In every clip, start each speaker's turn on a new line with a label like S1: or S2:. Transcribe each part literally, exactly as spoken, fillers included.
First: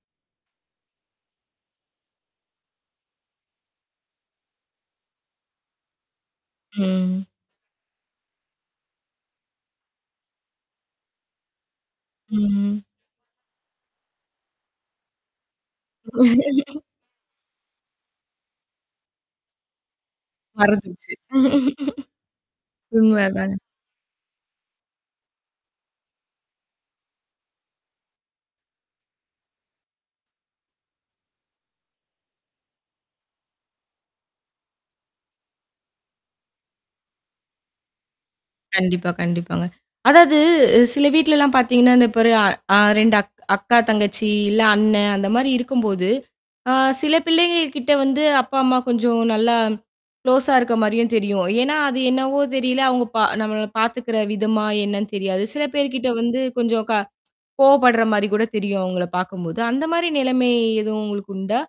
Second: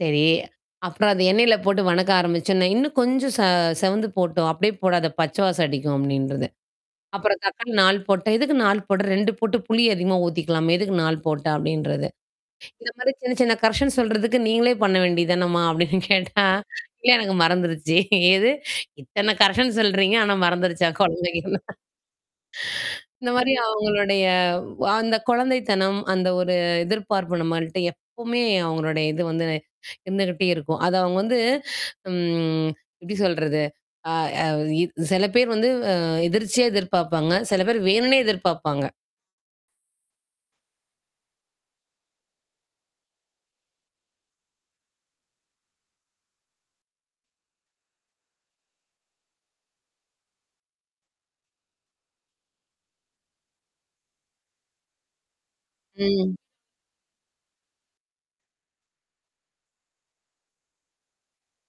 S1: சரி. அப்புறம் அத எண்ணெயில போட்டு வணக்க ஆரம்பிச்சோன்னே. ''இன்னும் கொஞ்சம் ச செவந்து போட்டும் அப்படியே போடாத பச்ச வாசம் அடிக்கும்'' அப்டின்றது.
S2: ம்.
S1: அப்புறம் தக்காளி நாலு போட்டா ''எதுக்கு நாலு போட்ற? ரெண்டு போட்டு புளி அதிகமா ஊத்திக்கலாமே எதுக்கு நாலு போட்ட?'' அப்டின்றது.
S2: ம்.
S1: இந்த மாரி சின்ன சின்ன கரெக்ஷன் சொல்றதுக்கு நீங்களே பண்ண வேண்டிதானம்மா அப்டின்னு கேட்டா, இல்ல எனக்கு மறந்துருச்சு. எது இத்தன கரெக்ஷன் சொல்றீங்க ஆனா மறந்துருச்சா
S2: மறந்துருச்சு.
S1: கொழம்பு வைக்க சொன்னா.
S2: உண்ம
S1: இந்த மாரி
S2: தான்.
S1: அவங்களுடைய வா அந்த குழந்தைத்தனம் அந்த ஒரு எதிர்பார்ப்பு நம்மள்ட்ட எப்பவுமே அவங்களுடைய இது வந்து இருந்துகிட்டே இருக்கும். அத அவங்க வந்து ம். எப்படி சொல்றது அ அ சில பேர் வந்து அ எதிர்ச்சியா எதிர்பார்ப்பாங்க, சில பேர் வேணுன்னே எதிர்பார்ப்பாங்க.
S2: கண்டிப்பா, கண்டிப்பாங்க. அதாவது சில வீட்லலாம் பார்த்தீங்கன்னா. இந்த பாரு அ அ ரெண்டு அக் அக்கா தங்கச்சி இல்ல அண்ணன் அந்த மாரி இருக்கும்போது அ சில பிள்ளைங்க கிட்ட வந்து அப்பா, அம்மா கொஞ்சம் நல்லா க்ளோஸா இருக்க மாரியும் தெரியும். ஏன்னா, அது என்னவோ தெரியல அவங்க பா நம்மள பார்த்துக்கிற விதமா என்னன்னு தெரியாது. சில பேர் கிட்ட
S1: ம்.
S2: வந்து கொஞ்சம் க கோவப்படுற மாதிரி கூட தெரியும். அவங்கள பார்க்கும்போது. அந்த மாரி நிலமை எதுவும் உங்களுக்கு உண்டா?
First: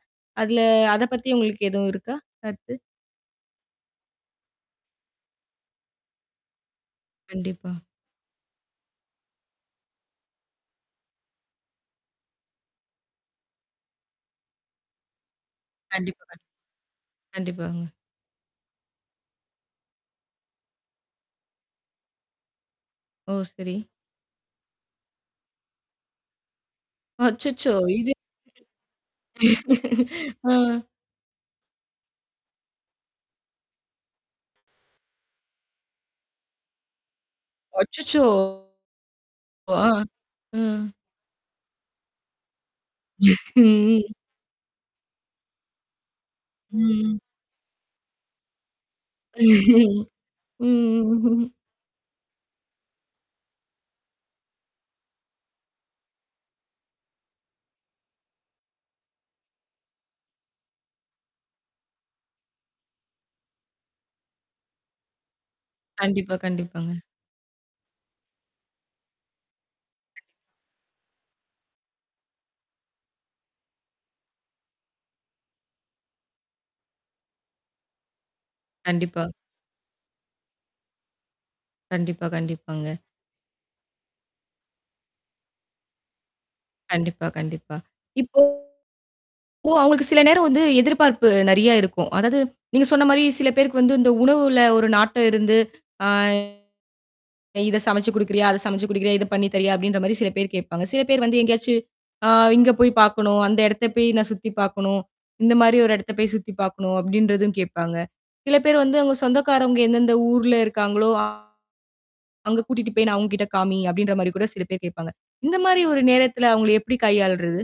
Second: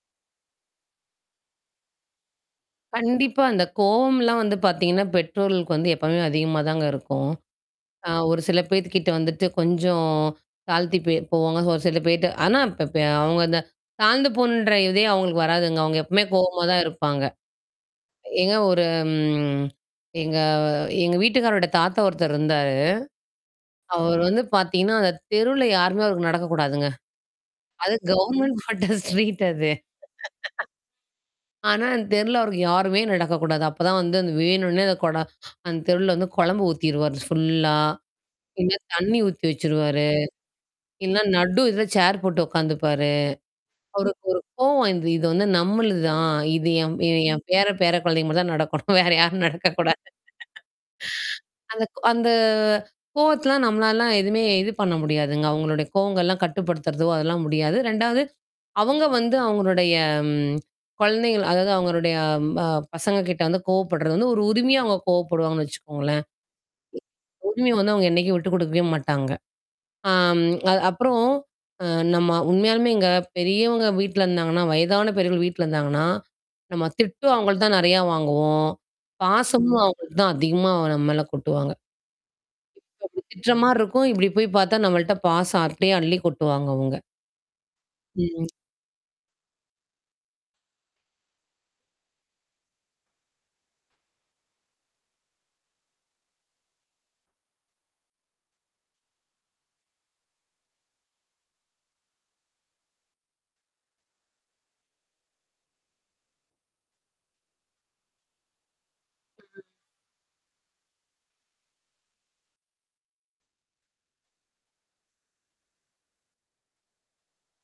S2: அதில அத பத்தி உங்களுக்கு எதுவும் இருக்கா கருத்து?
S1: கண்டிப்பா. அந்த கோவம்லாம் வந்து பார்த்தீங்கன்னா, பெற்றோர்களுக்கு வந்து எப்போவுமே அதிகமாதாங்க இருக்கும்.
S2: கண்டிப்பா.
S1: அ ஒரு சில பேர்த்துக்கிட்ட வந்துட்டு கொஞ்சம் தாழ்த்தி பெ போவாங்க. ஒரு சில பேர்ட்ட ஆனா இப்ப இப்ப அவங்க அந்த தாழ்ந்து போணுன்ற இதே அவங்களுக்கு வராதுங்க. அவங்க எப்பவுமே
S2: கண்டிப்பா,
S1: கோவமா தான் இருப்பாங்க.
S2: கண்டிப்பா. கண்டிப்பாங்க.
S1: எங்க ஒரு ம். எங்க எங்க வீட்டுக்காரரோட தாத்தா ஒருத்தர் இருந்தாரு.
S2: ஓ! சரி.
S1: அவர் வந்து பார்த்தீங்கன்னா அந்த தெருவுல யாருமே அவருக்கு நடக்கக்கூடாதுங்க.
S2: அச்சச்சோ!
S1: அது
S2: இது
S1: கவர்ன்மென்ட் போட்ட ஸ்ட்ரீட் அது.
S2: ஆ.
S1: ஆனா அந்த தெருல அவருக்கு யாருமே நடக்கக்கூடாது. அப்பதான் வந்து அந்த வேணும்ன்னே அந்த குடை, அந்த தெருல வந்து குழம்பு ஊத்திருவாரு ஃபுல்லா.
S2: அச்சச்சோ!
S1: இல்ல தண்ணி ஊத்தி
S2: ஆ.
S1: வச்சுருவாரு.
S2: ம்.
S1: இல்லன்னா நடு இதில சேர் போட்டு உட்காந்துப்பாரு.
S2: ம்.
S1: அவருக்கு ஒரு கோவம் வந்து இது வந்து நம்மளுது தான். இது என்
S2: ம்.
S1: என் பேர பேர குழந்தைங்க மட்டும்தான் நடக்கணும் வேற யாரும் நடக்கக்கூடாது.
S2: ம்.
S1: அந்த அந்த கோவத்தலாம் நம்மளாலலாம் எதுவுமே இது பண்ண முடியாதுங்க. அவங்களுடைய கோவங்கள்லாம் கட்டுப்படுத்துறதோ அதெல்லாம் முடியாது. ரெண்டாவது அவங்க வந்து அவங்களுடைய ம் குழந்தைகள் அதாவது அவங்களுடைய ப பசங்க கிட்ட வந்து கோவப்படுறது வந்து ஒரு உரிமையா அவங்க கோவப்படுவாங்கன்னு வச்சுக்கோங்களேன்.
S2: கண்டிப்பா. கண்டிப்பாங்க.
S1: உரிமைய வந்து அவங்க என்னைக்கும் விட்டுக் கொடுக்கவே மாட்டாங்க. ஆம், அது அப்புறம் அ நம்ம உண்மையாலுமேங்க பெரியவங்க வீட்ல இருந்தாங்கன்னா. வயதான பெரியவர்கள் வீட்ல இருந்தாங்கன்னா. நம்ம திட்டும் அவங்கள்ட்ட தான் நிறையா வாங்குவோம்,
S2: கண்டிப்பா.
S1: பாசமும் அவங்க தான் அதிகமா நம்ம மேல கொட்டுவாங்க.
S2: கண்டிப்பா. கண்டிப்பாங்க.
S1: அப்படி திட்டுற மாரி இருக்கும். இப்டி போய் பார்த்தா நம்மள்ட்ட பாசம் அப்டியே அள்ளி கொட்டுவாங்க அவங்க.
S2: கண்டிப்பா. கண்டிப்பா. இப்போ
S1: ம்.
S2: அவங்களுக்கு சில நேரம் வந்து எதிர்பார்ப்பு நிறைய இருக்கும். அதாவது நீங்க சொன்ன மாரி சில பேருக்கு வந்து இந்த உணவுல ஒரு நாட்டம் இருந்து ஆ [unintelligible] இத சமச்சு கொடுக்கிறயா? அதை சமச்சு கொடுக்கிறயா இத பண்ணி தரியா? அப்டின்ற மாரி சில பேர் கேட்பாங்க. சில பேர் வந்து எங்கேயாச்சு அ இங்க போய் பார்க்கணும். அந்த இடத்த போய் நான் சுத்திப் பார்க்கணும். இந்த மாரி ஒரு இடத்த போய் சுத்தி பார்க்கணும் அப்டின்றதும் கேட்பாங்க. சில பேர் வந்து அவங்க
S1: [unintelligible]
S2: சொந்தக்காரவுங்க எந்தெந்த ஊர்ல இருக்காங்களோ, அங்க கூட்டிட்டு போய் நான் அவங்க கிட்ட காமி அப்டின்ற மாரி கூட சில பேர் கேட்பாங்க. இந்த மாரி ஒரு நேரத்துல அவங்கள எப்படி கையாள்றது?